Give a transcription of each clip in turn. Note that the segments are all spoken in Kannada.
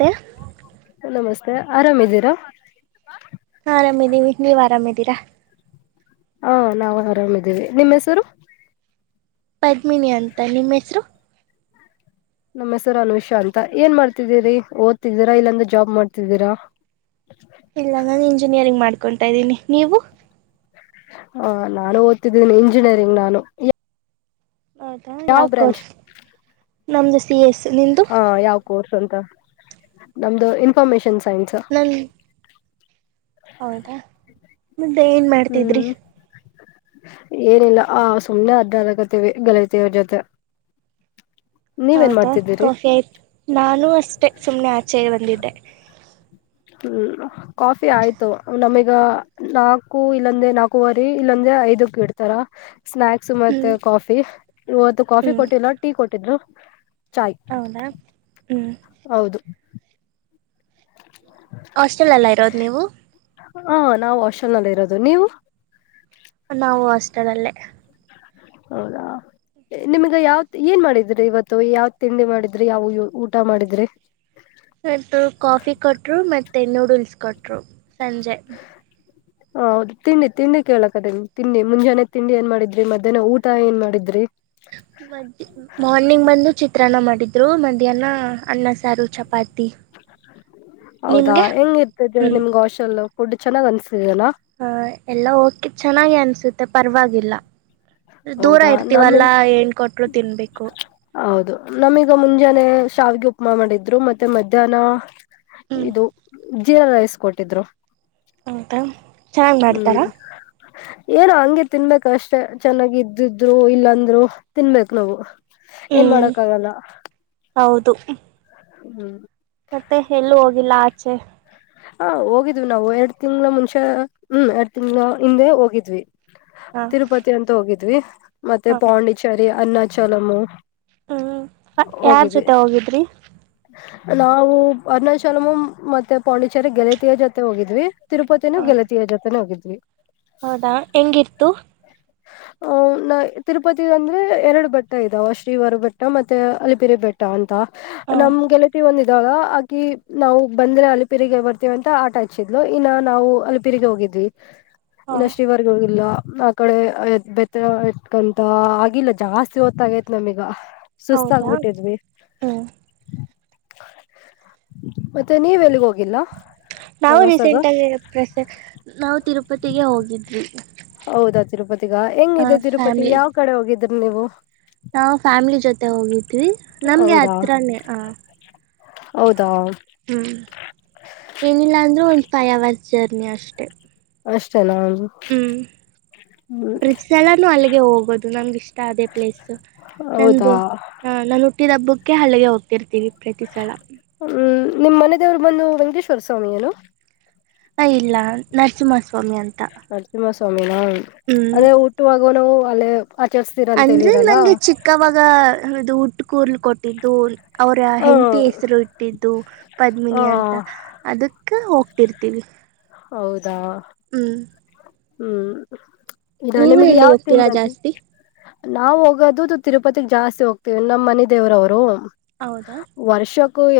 ಮತ್ತೆ ನಮಸ್ತೆ ಆರಾಮ್ದೀರಾ. ಆರಾಮಿದ್ದೀವಿ ನೀವು ಆರಾಮಿದ್ದೀರಾ ಹಾ ನಾವು ಆರಾಮಿದ್ದೀವಿ ನಿಮ್ಮ್ ಹೆಸರು. ಪದ್ಮಿನಿ ಅಂತ ನಿಮ್ಮ ಹೆಸರು. ನಮ್ಮ ಹೆಸರು ಅನ್ ವಿಷಾ ಅಂತ ಏನ್ ಮಾಡ್ತಿದ್ದೀರಿ ಓದ್ತಿದ್ದೀರಾ ಇಲ್ಲಂದ ಜಾಬ್ ಮಾಡ್ತಿದ್ದೀರಾ. ಇಲ್ಲ ನಾನು ಇಂಜಿನಿಯರಿಂಗ್ ಮಾಡ್ಕೊತ ಇದ್ದೀನಿ. ನೀವು, ಹ ನಾನು ಓದ್ತಿದ್ದೀನಿ. ಇಂಜಿನಿಯರಿಂಗ್ ನಾನು, ಹೌದಾ ಯಾವ ಕೋರ್ಸ್. ನಮ್ದು ಸಿ ಎಸ್, ನಿಮ್ಮದು ಹಾ ಯಾವ ಕೋರ್ಸ್ ಅಂತ ನಮ್ದು ಇನ್ಫಾರ್ಮೇಶನ್ ಸೈನ್ಸ್ ನನ್ನ ಹೌದಾ ಮತ್ತೆ ಏನ್ ಮಾಡ್ತಿದ್ರಿ ಹ್ಮ್ ಏನಿಲ್ಲ ಆ ಸುಮ್ನೆ ಅಡ್ಡಕತೀವಿ ಗೆಳತಿಯರೆ ಜೊತೆ ನೀವೇನ್ ಹೌದಾ ಮಾಡ್ತಿದ್ದೀರಿ ಕಾಫಿ ಆಯ್ತು ನಾನು ಅಷ್ಟೆ ಸುಮ್ನೆ ಆಚೆಗಬಂದಿದ್ದೆ ಹ್ಮ್ ಕಾಫಿ ಆಯ್ತು ನಮೀ ಈಗ ನಾಲ್ಕು ಇಲ್ಲೊಂದೆ ನಾಕುವರಿ ಇಲ್ಲಂದೆ ಐದಕ್ ಇಡ್ತಾರ ಸ್ನಾಕ್ಸ್ ಹ್ಞೂ ಮತ್ತೆ ಕಾಫಿ. ಇವತ್ತು ಕಾಫಿ ಹ್ಞೂ ಕೊಟ್ಟಿಲ್ವ ಟೀ ಕೊಟ್ಟಿದ್ರು ಚಾಯ್ ಹೌದಾ ಹ್ಞೂ ಹೌದು ಹಾಸ್ಟೆಲಲ್ಲ ಇರೋದು ನೀವು ಹಾ ನಾವು ಹಾಸ್ಟೆಲ್ ನಲ್ಲಿ ಇರೋದು ನೀವು ನಾವು ಹಾಸ್ಟೆಲ್ಲ್ಲೇ ಹೌದಾ ನಿಮ್ಗ ಯಾವತ್ ಏನ್ ಮಾಡಿದ್ರಿ ಇವತ್ತು ಯಾವ ತಿಂಡಿ ಮಾಡಿದ್ರಿ ಯಾವ ಊಟ ಮಾಡಿದ್ರಿ ತೆ ನೂಡಲ್ಸ್ ಕೊಟ್ರು ಸಂಜೆ ಹ ಹೌದು ತಿಂಡಿ ತಿಂಡಿ ಕೇಳಕತಿನಿ ತಿಂಡಿ ಮುಂಜಾನೆ ತಿಂಡಿ ಏನ್ ಮಾಡಿದ್ರಿ ಮಧ್ಯಾಹ್ನ ಊಟ ಏನ್ ಮಾಡಿದ್ರಿ ಮ ಮಾರ್ನಿಂಗ್ ಬಂದು ಚಿ ತ್ರನ್ನ ಮಾಡಿದ್ರು ಮಧ್ಯಾಹ್ನ ಅನ್ನ ಸಾರು ಚಪಾತಿ ಹೌದಾ ನಿಮ್ಗೆ ಹೆಂಗಿರ್ತದೆ ನಿಮ್ಗೆ ಹಾಷೆಲ್ ಫುಡ್ ಚೆನ್ನಾಗ್ ಅನ್ಸತದೆ ಹ ಎಲ್ಲ ಓಕೆ ಚೆನ್ನಾಗಿ ಅನ್ಸುತ್ತೆ ಪರವಾಗಿಲ್ಲ ದೂರ ಹೌದಾ ನಮ ಇರ್ತೀವಲ್ಲಾ ಏನ್ ಕೊಟ್ರು ತಿನ್ಬೇಕು ಹೌದು ನಮೀಗ ಮುಂಜಾನೆ ಶಾವಿಗೆ ಉಪಮ್ ಮಾಡಿದ್ರು ಮತ್ತೆ ಮಧ್ಯಾಹ್ನ ಹ್ಮ್ ಇದು ಜೀರಾ ರೈಸ್ ಕೊಟ್ಟಿದ್ರು ಅಂತ ಹ್ಮ್ ಏನು ಹಂಗೆ ತಿನ್ಬೇಕ ಅಷ್ಟೆ ಚೆನ್ನಾಗಿ ಇದ್ದಿದ್ರು ಇಲ್ಲಂದ್ರು ತಿನ್ಬೇಕು ನಾವು ಏನ್ ಹ್ಮ್ ಮಾಡಕ್ಕ ಆಗಲ್ಲ ಹೌದು ಹ್ಮ್ ಮತ್ತೆ ಎಲ್ಲೂ ಹೋಗಿಲ್ಲ ಆಚೆ ಹ ಹೋಗಿದ್ವಿ ನಾವು ಎರಡ್ ತಿಂಗ್ಗಳ ಮುಂಚೆ ಹ್ಮ್ ಎರಡ್ ತಿಂಗ್ಗಳ ಹಿಂದೆ ಹೋಗಿದ್ವಿ ಹಾ ತಿರುಪತಿ ಅಂತ ಹೋಗಿದ್ವಿ ಮತ್ತೆ ಹಾ ಪಾಂಡಿಚರಿ ಅನ್ನಾಚಲಮು ಹ್ಮ್ ಯಾರ್ ಜೊತೆ ಹೋಗಿದ್ರಿ ನಾವು ಅರುಣಾಚಲಮ ಮತ್ತೆ ಪಾಂಡಿಚೇರಿ ಗೆಳತಿಯ ಜೊತೆ ಹೋಗಿದ್ವಿ ತಿರುಪತಿನೂ ಹ ಗೆಲತಿಯ ಜೊತೆನೇ ಹೋಗಿದ್ವಿ ಹೌದಾ ಹೆಂಗಿತ್ತು ಆಹ ನ ತಿರುಪತಿ ಅಂದ್ರೆ ಎರಡು ಬೆಟ್ಟ ಇದಾವ ಶ್ರೀವಾರ ಬೆಟ್ಟ ಮತ್ತೆ ಅಲಿಪಿರಿ ಬೆಟ್ಟ ಅಂತ ಹ ನಮ್ ಗೆಲತಿ ಒಂದಿದಾಲ ಆಕಿ ನಾವು ಬಂದ್ರೆ ಅ ಪಿರಿಗೆ ಬರ್ತೀವಿ ಅಂತ ಆಟ ಹಚ್ಚಿದ್ಲು ಇನ್ನ ನಾವು ಅಲ್ಲಿ ಪ ತಿರಿಗೆಗೆ ಹೋಗಿದ್ವಿ ಹ ಇನ್ನ ಶ್ರೀವಾರ್ಗ ಹೋಗಿಲ್ವಾ ಆ ಕಡೆ ಬೆತ್ತ ಇಟ್ಕಂತ ಆಗಿಲ್ಲ ಜಾಸ್ತಿ ಹೊತ್ತಾಗೈತ್ ನಮೀಗ ಹೌದಾ ಸುಸ್ತಾಗಬಿಟ್ಟಿದ್ವಿ ಹ್ಮ್ ಮತ್ತೆ ನೀವೆ ಎಲ್ಲಿಗ ಹೋಗ ನಾವು ರೀಸೆಂಟ್ ಆಗ ಪ್ರಸ ನಾವು ತಿರುಪತಿಗೆ ಹೋಗಿದ್ವಿ ಹೌದಾ ತಿರುಪತಿಗ ಹ ಹೆಂಗಿದೆ ತಿರುಪತಿ ಫ್ಯಾಮ್ಲಿ ಯಾವ್ ಕಡೆ ಹೋಗಿದ್ರಿ ನೀವು ನಾವು ಫ್ಯಾಮಿಲಿ ಜೊತೆ ಹೋಗಿದ್ವಿ ನಮ್ಗೆ ಹೌದಾ ಹತ್ರನೇ ಹ ಹೌದಾ ಹ್ಮ್ ಏನಿಲ್ಲ ಅಂದ್ರು ಒಂದ ಫೈವ್ ಅವರ್ಸ್ ಜರ್ನಿ ಅಷ್ಟೆ ಹ ಹ್ಮ್ ಪ್ರತಿ ಸಲಾನೂ ಅಲ್ಲಿಗೆ ಹೋಗೋದು ನಂಗ ಇಷ್ಟ ಅದೇ ಪ್ಲೇಸು ಹೌದಾ ನಂದುು ಹ ನಾು ಹುಟ್ಟಿದ ಹಬ್ಬಕ್ಕೆ ಅಲ್ಲಿಗೆ ಹೋಗ್ತಿರ್ತೀವಿ ಪ್ರತಿ ಸಲ ನಿಮ್ಮ್ ಮನೆದವ್ರು ಬಂದು ವೆಂಕೇಶ್ವರ ಸ್ವಾಮಿ ಏನು ಹ ಇಲ್ಲ ನರಸಿಂಹಸ್ ನರಸಿಂಹ ಸ್ವಾಮಿನ ಹ್ಮ್ ಅದೇ ಊಟವಾಗುವ ನಾವು ಅಲ್ಲೇ ಆಚರಿಸ್ತೀರ ಅಂತ ಅಂದ್ರೆ ಹೇಳಿರಲ್ಲ ನಂಗೆ ಚಿಕ್ಕವಾಗ ಅದು ಸ್ಕೂಲ್ ಕೊಟ್ಟಿದ್ದು ಅವರ ಹ ಹೆಪಿ ಹೆಸರು ಇಟ್ಟಿದ್ದು ಹ ಪದ್ಮಿನಿ ಅಂತ ಅದು ಅಕ್ಕ ಹೋಗ್ತಿಿರ್ತೀವಿ ಹೌದಾ ಹ್ಮ್ ಇಲ್ಲ ನೀವು ನಿಮ್ಗೆ ಎಲ್ಲಿಗೆ ಯಾವ ಹೋಗ್ತೀರಾ ತಿಿಂದ ಜಾಸ್ತಿ ನಾವು ಹೋಗೋದುದು ತಿರುಪತಿಗ್ ಜಾಸ್ತಿ ಹೋಗ್ತೇವಿ ನಮ್ಮ್ ಮನ ದೇವ್ರವ್ರು ಹೌದಾ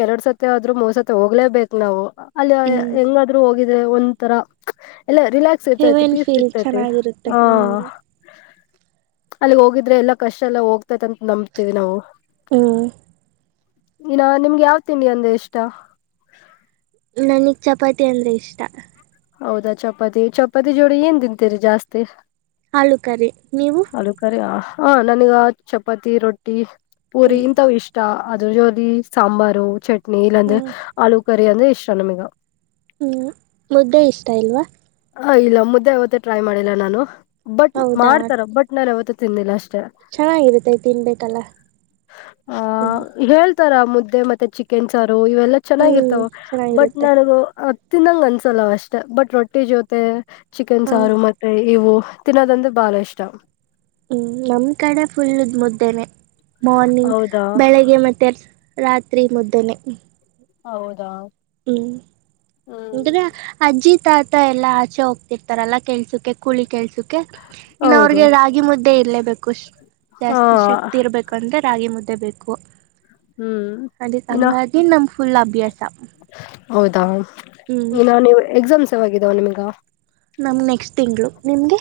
ಎರಡ್ ಸತಿ ಆದ್ರೂ ಮೂರ್ ಸತಿ ಹೋಗ್ಲೇಬೇಕು ನಾವು ಅಲ್ಲಿ ಹ್ಮ್ ಹೆಂಗಾದ್ೂ ಹೋಗಿ ಅ ಒಂಥರ ಎಲ್ಲ ರಿಲ್ಯಾಕ್ಸ್ ಇರ್ತೈತಿ ಹೆವೆನ್ ಪೀಸ್ ಫೀಲ್ ಸಿರ್ತೈತಿ ಚೆನ್ನಾಗಿರುತ್ತೆ ಹ ಹ್ಮ್ ಅಲ್ಲಿ ಹೋಗಿದ್ರೆ ಎಲ್ಲಾ ಕಷ್ಟ ಎಲ್ಲ ಹೋಗ್ತೈತ್ಂತ ನಂಬತೀವಿ ನಾವು ಹ್ಮ್ ಇನ್ನ ನಿಮ್ಗೆ ಯಾವ ತಿಂಡಿ ಅಂದ ಇಷ್ಟ ನನಗ್ ಚಪಾತಿ ಅಂದ್ರೆ ಇಷ್ಟ ಹೌದಾ ಚಪಾತಿ ಚಪಾತಿ ಜೋಳ ಏನ್ ತಿಂತೀರಿ ಜಾಸ್ತಿ ಹಾಲೂ ಕರಿ ನೀವು ಹಾ ನನಗ ಚಪಾತಿ ರೊಟ್ಟಿ ಪೂರಿ ಹ್ಮ್ ಇಂಥವು ಇಷ್ಟ ಅದ್ರ ಜೊಲಿ ಸಾಂಬಾರು ಚಟ್ನಿ ಇಲ್ಲಾಂದೆ ಹ್ಮ್ ಆಳೂ ಕರಿ ಅಂದ್ರೆ ಇಷ್ಟ ನಮಗ ಹ್ಮ್ ಮುದ್ದೆ ಇಷ್ಟ ಇಲ್ವಾ ಹ ಇಲ್ಲ ಮುದ್ದೆ ಯಾವತ್ತೇ ಟ್ರೈ ಮಾಡಿಲ್ಲ ನಾನು ಬಟ್ ಹೌದಾ ಮಾಡ್ತಾರ ಬಟ್ ನಾನು ಯಾವತ್ತೇ ತಿಂದಿಲ್ಲ ಅಷ್ಟ ಚೆನ್ನಾಗಿರುತ್ತೆ ತಿನ್ಬೇಕಲ್ಲ ಹ್ಮ್ ಹ ಇತರ ಮುದ್ದೆ ಮತ್ತೆ ಚಿಕೆನ್ ಸಾರು ಇವೆಲ್ಲಾ ಚೆನ್ನಾಗಿ ಹ್ಮ್ ಇರ್ತಾವ ಬಟ್ ಚೆನ್ನಾಗಿರುತ್ತೆ ನನಗ ತಿನ್ನಂಗ ಅನ್ಸಲ್ಲ ಅಷ್ಟೆ ಬಟ್ ರೊಟ್ಟಿ ಜೊತೆ ಚಿಕನ್ ಹಾ ಸಾರು ಮತ್ತೆ ಇವು ತಿನ್ನೋದಂದ್ರೆ ಬಾಳ ಇಷ್ಟ ಹ್ಮ್ ನಮ್ ಕಡೆ ಫುಲ್ಲದ್ ಮುದ್ದೆನೆ ಮಾರ್ನಿಂಗ್ ಹೌದಾ ಬೆಳಿಗ್ಗೆ ಮತ್ತೆ ರಾತ್ರಿ ಮುದ್ದನೇ ಹೌದಾ ಹ್ಮ್ ಹ್ಮ್ಂತ ಆಜ ಆಾತ ಎಲ್ಲ ಆಚೆ ಹೋಗ್ತಿರ್ತಾರಲ್ಲ ಕೆಲ್ಸಕ್ಕೆ ಕೂಳಿ ಕೆಲ್ಸ ಇನ್ನು ಹೌದು ಅವ್ರಿಗೆ ರಾಗಿ ಮುದ್ದೆ ಇರಲೇಬೇಕುಷ್ಟ ಹಾ ಜಾಸ್ತಿ ಶಕ್ತಿ ಇರ್ಬೇಕಂದ್ರೆ ರಾಗಿ ಮುದ್ದೆ ಬೇಕು ಹ್ಮ್ ಅ ಇನ್ನ ಹಂಗಾಗಿ ನಮ್ ಫುಲ್ ಅಭ್ಯಾಸ ಹೌದಾ ಹ್ಮ್ ಇನ್ನ ನೀವು ಎಕ್ಸಾಮ್ಸ್ ಯಾವಾಗಿದ್ದಾವ ನಿಮಗ ನಮ್ ನೆಕ್ಸ್ಟ್ ತಿಂಗಳು ನಿಮ್ಗೆ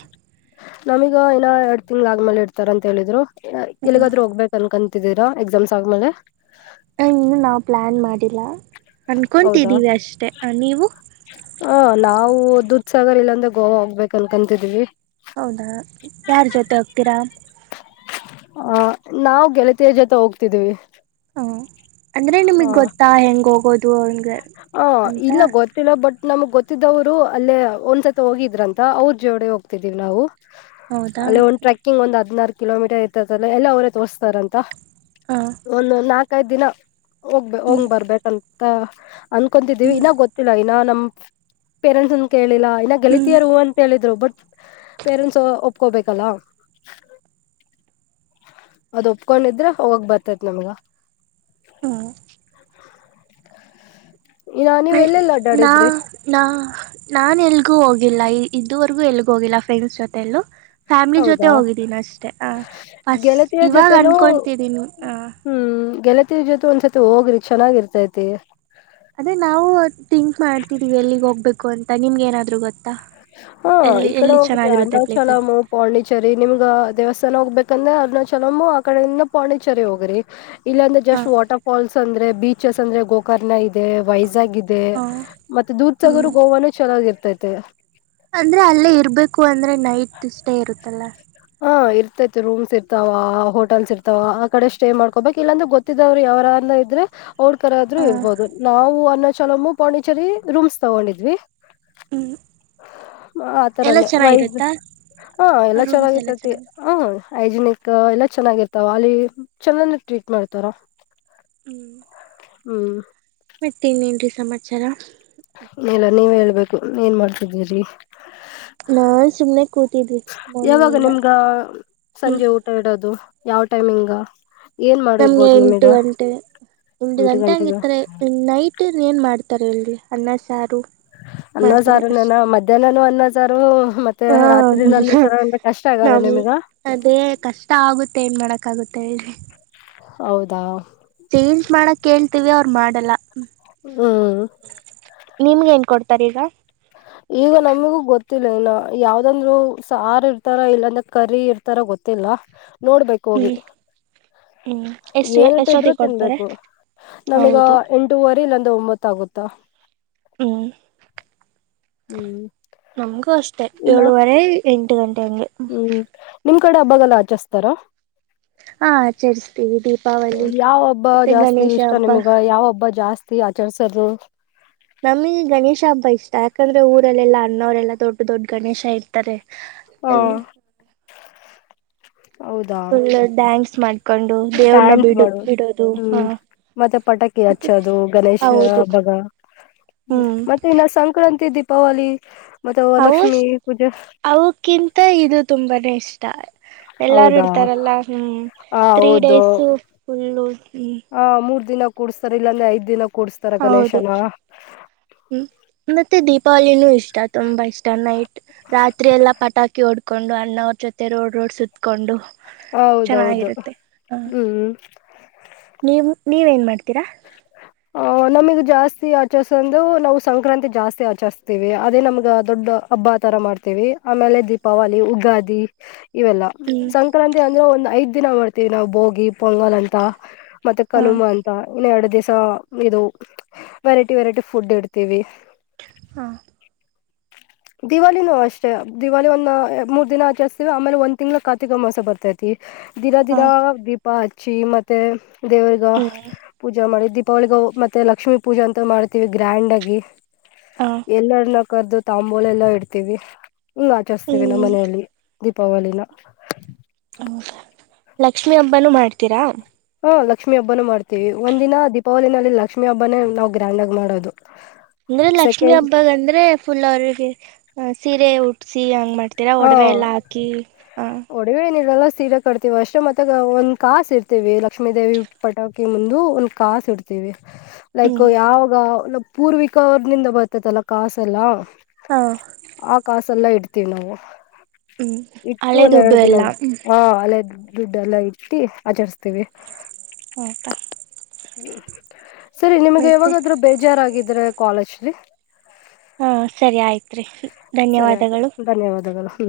ನಮೀಗ ಏನ ಎರಡ್ ತಿಂಗ್ ಆದ್ಮೇಲೆ ಇಡ್ತಾರ ಅಂತ ಹೇಳಿದ್ರು ಹ್ಮ್ ಎಲ್ಲಿಗಾದ್ರೂ ಹೋಗ್ಬೇಕ ಅನ್ಕಂತ ೀರಾ ಎಕ್ಸಾಮ್ಸ್ ಆದ್ಮೇಲೆ ಇನ್ನು ನಾ್ ಪ್ಲಾನ್ ಮಾಡ ಹೌದಾ ಅನ್ಕೊತಿದ್ದೀವಿ ಅಷ್ಟೇ ನೀವು ಹ ನಾವು ದದುದ್ ಸಾಗರ್ ಇಲ್ಲಾ್ರೆ ಗೋವಾ ಹೋಗ್ಬೇಕು ಅನ್ಕಂತಿದೀವಿ ಹೌದಾ ಯಾರ ಜೊತೆ ಹೋಗ್ತೀರಾ ಹ ನಾವವು ಗೆಳತಿಯ ಜೊತೆ ಹೋಗ್ತಿದೀವಿ ಹ ಅಂದ್ರೆ ಹ ನಿಮಗ್ ಗೊತ್ತಾ ಹೆಂಗ ಹೋಗೋದು ಅವ ಹ ಇಲ್ಲ ಗೊತ್ತಿಲ್ಲ ಬಟ್ ಗೊತ್ತಿದ್ದವ್ರು ಅಲ್ಲೇ ಒಂದ್ಸತ್ ಹೋಗಿದ್ರಂತ ಅವ್ರ ಜೋಡೆ ಹೋಗ್ತಿದೀವಿ ನಾವು ಹೌದಾ ಅಲ್ಲೇ ಒಂದ್ ಟ್ರೆಕ್ಕಿಂಗ್ ಒಂದ್ ಹದ್ನಾರು ಕಿಲೋಮೀಟರ್ ಇರ್ತದಲ್ಲ ಎಲ್ಲ ಅವರೇ ತೋರ್ಸ್ತಾರಂತ ಹ ಒಂದು ನಾಕೈದ್ ದಿನ ಹೋಗ್ಬ ಹಂಗ್ ಹ್ಮ್ ಬರ್ಬೇಕಂತ ಅನ್ಕೊಂತಿದೀವಿ ಹ್ಮ್ ಇನ್ನಾಗ ಗೊತ್ತಿಲ್ಲ ಇನ್ನ ನಮ್ ಪೇರೆಂಟ್ಸ್ ಅನ್ ಕೇಳಿಲ್ಲ ಇನ್ನ ಹ್ಮ್ ಗೆಲಿತಿಯಾರ ಅಂತ ಹೇಳಿದ್ರು ಬಟ್ ಪೇರೆಂಟ್ಸ್ ಒಪ್ಕೋಬೇಕಲ್ಲ ಅದ್ ಒಪ್ಕೊಂಡಿದ್ರೆ ಹೋಗಕ್ ಬರ್ತತ್ ನಮ್ಗ ಹ್ಮ ಇನ್ನ ಮ ನೀವ್ ಎಲ್ಲೆಲ್ಲ ನಾ ಅಡ್ಡಾಡಿದ್ರಿ ನಾ [unintelligible] ನಾನ್ ಎಲ್ಗೂ ಹೋಗಿಲ್ಲ ಇದುವರೆಗೂ ಎಲ್ಗೂ ಹೋಗಿಲ್ಲ ಫ್ರೆಂಡ್ಸ್ ಜೊತೆಲ್ಲೂ ಫ್ಯಾಮ್ಲಿ ಜೊತೆ ಹೌದಾ ಹೋಗಿದ್ದೀನಿ ಅಷ್ಟೆ ಹ ಫಸ್ಟ್ ಗೆಳತಿಯ ಇವಾಗ ಜೊತೆನೂ ಅನ್ಕೊತಿದೀನ ಹ ಗೆಳತಿರ್ ಜೊತೆ ಒಂದ್ಸರ್ ಹೋಗ್ರಿ ಚೆನ್ನಾಗಿರ್ತೈತಿ ಅದೇ ನಾವು ಥಿಂಕ್ ಮಾಡ್ತಿದೀವಿ ಎಲ್ಲಿಗ್ ಹೋಗ್ಬೇಕು ಅಂತ ನಿಮ್ಗೆ ಏನಾದ್ರು ಗೊತ್ತ ಹಾ ಈ ಕಡೆ ಹೋಗ್ರ ಪ್ಲೇಸಸ್ ಅನಾಶಲಾಮ ಪೋಂಡಿಚರಿ ನಿಮ್ಗ ದೇವಸ್ಥಾನ ಚನ ಹೋಗ್ಬೇಕಂದ್ರೆ ಅರ್ನಾ ಚಲಮ ಆ ಕಡೆಯಿಂದ ಪಾಂಡಿಚೇರಿ ಹೋಗ್ರಿ ಇಲ್ಲ ಅಂದ್ರೆ ಹಾ ಜಸ್ಟ್ ವಾಟರ್ ಫಾಲ್ಸ್ ಅಂದ್ರೆ ಬೀಚಸ್ ಅಂದ್ರೆ ಗೋಕರ್ಣ ಇ [unintelligible] ಇದೆ ವೈಜಾಗ ಇದೆ ಹಾ ಮತ್ತೆ ದೂಧ್ ಸಾಗರ್ ಗೋವಾನು ಚೆನ್ನಾಗಿ ಇರ್ತೈತೆ ಅಂದ್ರೆ ಅಲ್ಲೇ ಇರ್ಬೇಕು ಅಂದ್ರೆ ನೈಟ್ ಸ್ಟೇ ಇರುತ್ತಲ್ಲ ಹ ಇರ್ತೈತಿ ರೂಮ್ಸ್ ಇರ್ತವ ಹೋಟೆಲ್ಸ್ ಇರ್ತವ ಆ ಕಡೆ ಸ್ಟೇ ಮಾಡ್ಕೋಬೇಕು ಇಲ್ಲಾಂದ್ರ ಗೊತ್ತಿದಾವ್ರರು ಯಾರಾರ [unintelligible] [unintelligible] ಇದ್ರೆ ಅವಡ್ ಕರ ಆದ್ರರು ಹಾಂ ಇರ್ಬೋದು ನಾವು ಅನ್ನಚಲಮ್ಮ ಪಾಂಡಿಚರಿ ರೂಮ್ಸ್ ತಗೊಂಡಿದ್ವಿ ಹ್ಞೂ ಎಲ್ಲ ಆತರನೇ ವಯಸ್ ಚೆನ್ನಾಗಿರುತ್ತಾ ಹಾ ಎಲ್ಲ ರೂಮ್ಸ್ ಚೆನ್ನಾಗಿತ್ತು ಚೆನ್ನಾಗಿ ಆಯನ [unintelligible] ಎಲ್ಲ ಚೆನ್ನಾಗಿರ್ತಾವ ಅಲ್ಲಿ ಚನ್ನ ಟ್ರೀಟ್ ಮಾಡ್ತಾರ ಹ್ಮ್ [inaudible] [unintelligible] ಹ್ಮ್ ಮತ್ತ ಇನ್ನೇನ್ರಿ ಸಮಾಚಾರ ಇಲ್ಲ ನೀವ್ ಹೇಳ್ಬೇಕು ನೀಏನ್ ಮಾಡ್ತಿದ್ದೀರಿ [inaudible] [unintelligible] ನಾನ್ ಸುಮ್ನೆ ಕೂತಿದ್ನೀ ಯಾವಾಗ ಮಾರ್ನಿಂಗ್ಇಂದ ನಿಮ್ಗ ಹ್ಮ್ ಯಾವ್ ಟೈಮಿಂಗ ಏನ್ ನಮ್ಗೆ ಮಾಡಿರ್ಬೋದು ಎಂಟು ನಿಮಗ ಗಂಟೆ ಎಂಟು ಗಂಟೆ ಹಂಗಿರ್ತಾರೆ ನೈಟ್ ಮಟ್ಟೆನ್ ಏನ್ ಮಾಡ್ತಾರೆ ಇಲ್ಲಿ ಅನ್ನ ಸಾರು ಮಾಡ್ತಾರೆ ಹನ್ನೊಆರುರು ನನ ಅಷ್ಟ ಮಧ್ಯಾಹ್ನನ ಅನ್ನೊಸಾರು ಮತ್ತೆ ರಾತ್ರಿನ ಹನ್ನ್ ಹ ಸಾರ ಅಂದ್ರೆ ಕಷ್ಟ ಆಗಲ್ಲ ನಮ ನಿಮ್ಗ ಅದೇ ಕಷ್ಟ ಆಗುತ್ತೆ ಏನ್ ಮಾಡಕ್ಕಾಗುತ್ತೆ ಹೌದಾ ಚೇಂಜ್ ಮಾಡಕ್ ಕೇಳ್ತೀವಿ ಅವ್ರು ಮಾಡಲ್ಲ ಹ್ಮ ನಿಮ್ಗೆ ಏನ್ ಕೊಡ್ತಾರೆ ಈಗ ಈಗ ನಮಗೂ ಗೊತ್ತಿಲ್ಲ ಇನ್ನ ಯಾವ್ದಂದ್ರು ಸಾರು ಇರ್ತಾರ ಇಲ್ಲಾಂದ್ರೆ ಕರಿ ಇರ್ತಾರ ಗೊತ್ತ ಗತ್ತಲ್ಲ ನೋಡ್ಬೇಕು ಹೋಗಿ ಹ್ಮ್ ಹ್ಮ್ ಎಷ್ಟು ಏನಟ್ಟಿದ್ರು ಎಷ್ಟೊತ್ತಿಗೆ ಕೊಡ್ತಾರೆ ತಿನ್ಬೇಕು ನಮಗ ಹೌದು ಎಂಟೂವರಿ ಇಲ್ಲ [unintelligible] ಒಮ್ಮತ್ ಆಗುತ್ತಾ ಹ್ಮ್ ಹ್ಮ್ ನಮಗೆ ಅಷ್ಟ ಇನ್ನ ಏಳ ವರೆ [unintelligible] ಹ್ಮ್ ನಿಮ್ ಕಡೆ ಹಬ್ಬಗೆಲ್ಲ ಆಚಸ್ತಾರ ಹ ಯಾವ ಹಬ್ಬ ಮತ್ತೆ ಜಾಸ್ತಿ ಗಣೇಶ ಇಷ್ಟ ಹಬ್ಬ ನಿಮಗ ಯಾವ ಹಬ್ಬ ಜಾಸ್ತಿ ಕೆಳ್ಸದು ನಮಲ್ಲಿ ಗಣೇಶ ಹಬ್ಬ ಇಷ್ಟ ಯಾಕಂದ್ರೆ ಊರಲ್ಲೆ ಅಣ್ಣವರೆಲ್ಲಾ ದೊಡ್ಡ ದೊಡ್ಡ ಗಣೇಶ ಇರ್ತಾರೆ ಹಾ ಅಲ್ಲಿ [unintelligible] ಫುಲ್ ಡ್ಯಾನ್ಸ್ ಮಾಡ್ಕೊಂಡು ದೇವ್ರನ್ನ ಡ್ಯಾನ್ಸ್ ಬಿಡ ಮಾಡು ಬಿಡೋದು ಹಾ ಹ್ಮ್ ಮತ್ತೆ ಪಟಾಕಿ ಹಚ್ಚದು ಹೌದು ಗಣೇಶಬ್ಬಗ ಹ್ಮ ಹ್ಮ್ ಮತ್ತೆ ಇನ್ನ ಸಂಕ್ರಾಂತಿ ದೀಪಾವಳಿ ಮತ್ತೆ ಅವು ಲಕ್ಷ್ಮಿ ಪೂಜೆ ಅವಕ್ಕಿಂತ ಇದು ತುಂಬಾನೇ ಇಷ್ಟ ಎಲ್ಲಾರು ಹೌದಾ ಇಡ್ತಾರಲ್ಲಾ ಹ್ಮ್ ಹ ತ್ರೀ ಹೌದು ಡೇಸ ಫುಲ್ಲು ಹ್ಮ ಹ ಮೂರ್ ದಿನ ಕೂಡ್ಸ್ತಾರ ಇಲ್ಲಾಂದ್ರೆ ಐದ ದಿನ ಕೂಡಸ್ತಾರ ಹೌದು ಗಣೇಶನ ದೀಪವಳಿನೂ ಇಷ್ಟ ತುಂಬಾ ಇಷ್ಟ ನೈಟ್ ರಾತ್ರಿ ಎಲ್ಲಾ ಪಟಾಕಿ [unintelligible] ಕ್ಕಿ ಓಡ್ಕೊಂಡು ಅಣ್ಣ ಅವ್ರ ಜೊತೆ ರೋಡ್ ರೋಡ್ ಸುತ್ಕೊಂಡು ಹೌದೌದು ಚೆನ್ನಾಗಿರುತ್ತೆ ಹ ಹ್ಮ್ ನೀವು ನೀವೇನ್ ಮಾಡ್ತೀರಾ [inaudible] ಆ ನಮಗ್ ಜಾಸ್ತಿ ಆಚರಿಸಂದು ನಾವು ಸಂಕ್ರಾಿ ಜಾಸ್ತಿ ಆಚರಿಸತೀವಿ ಅದೇ ನಮ್ಗ ದೊಡ್ಡ ಹಬ್ಬ ಬಾ ತರ ಮಾಡ್ತೇವಿ ಆಮೇಲೆ ದೀಪಾವಳಿ ಉಗಾದಿ ಇವೆಲ್ಲ ಹ್ಮ್ ಸಂಕ್ರಾಂತಿ ಅಂದ್ರೆ ಒಂದ್ ಐದ್ ದಿನ ಮಾಡ್ತೀವಿ ನಾವವು ಬೋಗಿ ಪೊಂಗಲ್ ಅಂತ ಮತ್ತೆ ಹಾಂ ಕನುಮಾ ಅಂತ ಇನ್ನು ಎರಡು ದಿವಸ ಇದು ವೆರೈಟಿ ವೆರೈಟಿ ಫುಡ್ ಇಡ್ತೀವಿ ಹಾ ದಿವಾಳಿಿನ ಅಷ್ಟೇ ದಿವಳಿ ಒಂದ ಮೂರ್ ದಿನ ಆಚರಿಸಸ್ತವಿ ಆಮೇಲೆ ಒಂದ್ ತಿಂಗ್ ಕಾರ್ತಿಕ ಮಾಸ ಬರ್ತೈತಿ ದಿನ ದಿನಾ ಹಾಂ ದೀಪ ಹಚ್ಚಿ ಮತ್ತೆ ದೇವರ್ಗ ಹ್ಮ್ ಪೂಜಾ ಮಾಡಿ ದೀಪ ದಪಾವಳಿಗ ಮತ್ತೆ ಲಕ್ಷ್ಮೀ ಪೂಜೆ ಅಂತ ಮಾಡ್ತೀವಿ ಗ್ರ್ಯಾಂಡ್ ಆಗಿ ಹಾಂ ಎಲ್ಲರನ್ನ ಕರೆದು ತಾಂಬೂಲೆ ಎಲ್ಲಾ ಇಡ್ತೀವಿ ಆಚಾಸ್ತೇವಿ ನಮ್ಮ ಹ್ಮ್ ಮನೆಯಲ್ಲಿ ದೀಪಾವಳಿನ ಹೌದ ಲಕ್ಷ್ಮಿ ಹಬ್ಬನುೂ ಮಾಡ್ತೀರಾ ಲಕ್ಷ್ಮೀ ಹಬ್ಬನ ಮಾಡ್ತೀವಿ ಒಂದ ದಿನ ದೀಪಾವಳಿನಲ್ಲಿ ಲಕ್ಷ್ಮಿ ಹಬ್ಬನೇ ನಾವು ಗ್ರ್ಯಾಂಡ್ ಆಗಿ ಮಾಡೋದು ಅಂದ್ರೆ ಲಕ್ಷ್ಮೀ ಸೆಕೆಂಡ್ ಹಬ್ಬಾಗ ಅಂದ್ರೆ ಫುಲ್ ಅವ್ರರಿಗೆ ಸೀರೆ ಉಟ ಪ್ಸಿ ಹಂಗ್ ಮಾಡ್ತೀರಾ ಒಡವೆ ಎಲ್ಲ ಹಾಕಿ ಹಾ ಉಡಿ ಏನರಲ್ಲ ಸೀರೆ ಕಟ್ತೀವಿ ಅಷ್ಟೇ ಮತ್ತೆ ಒಂದ್ ಕಾಸ ಇಡ್ತೀವಿ ಲಕ್ಷ್ಮೀ ದೇವಿ ಪಟಾಕಿ ಮುಂದ ಒಂದ್ ಕಾಸಿ ಇಡ್ತೀವಿ ಲೈಕ್ ಹ್ಮ್ ಯಾವಾಗ ಪೂರ್ವಿಕರ್ನಿಂದ ಬರ್ತೈತಲ್ಲ ಕಾಸ ಎಲ್ಲ ಹಾ ಆ ಕಾಸೆಲ್ಲ ಇಡ್ತೀವಿ ನಾವು ಹ್ಮ್ ಇಟ್ಟು ಅಲ್ಲೇ ಒಂದ್ ಎರಡು ದಿನ ಹಾ ಅಲ್ಲ ದುಡ್ಡೆ ಎಲ್ಲಾ ಇಟ್ಟಿ ಆಚರಿಸ್ತೇವಿ ಹತಾ ಸರಿ ನಿಮ್ಗೆ ಯಾವಾಗಾದ್ರೂ ಬೇಜಾರಾಗಿದ್ರೆ ಕಾಲೇಜ್ಲಿ ಹಾ ಸರಿ ಆಯ್ತ್ರಿ ಧನ್ಯವಾದಗಳು ಹ್ಮ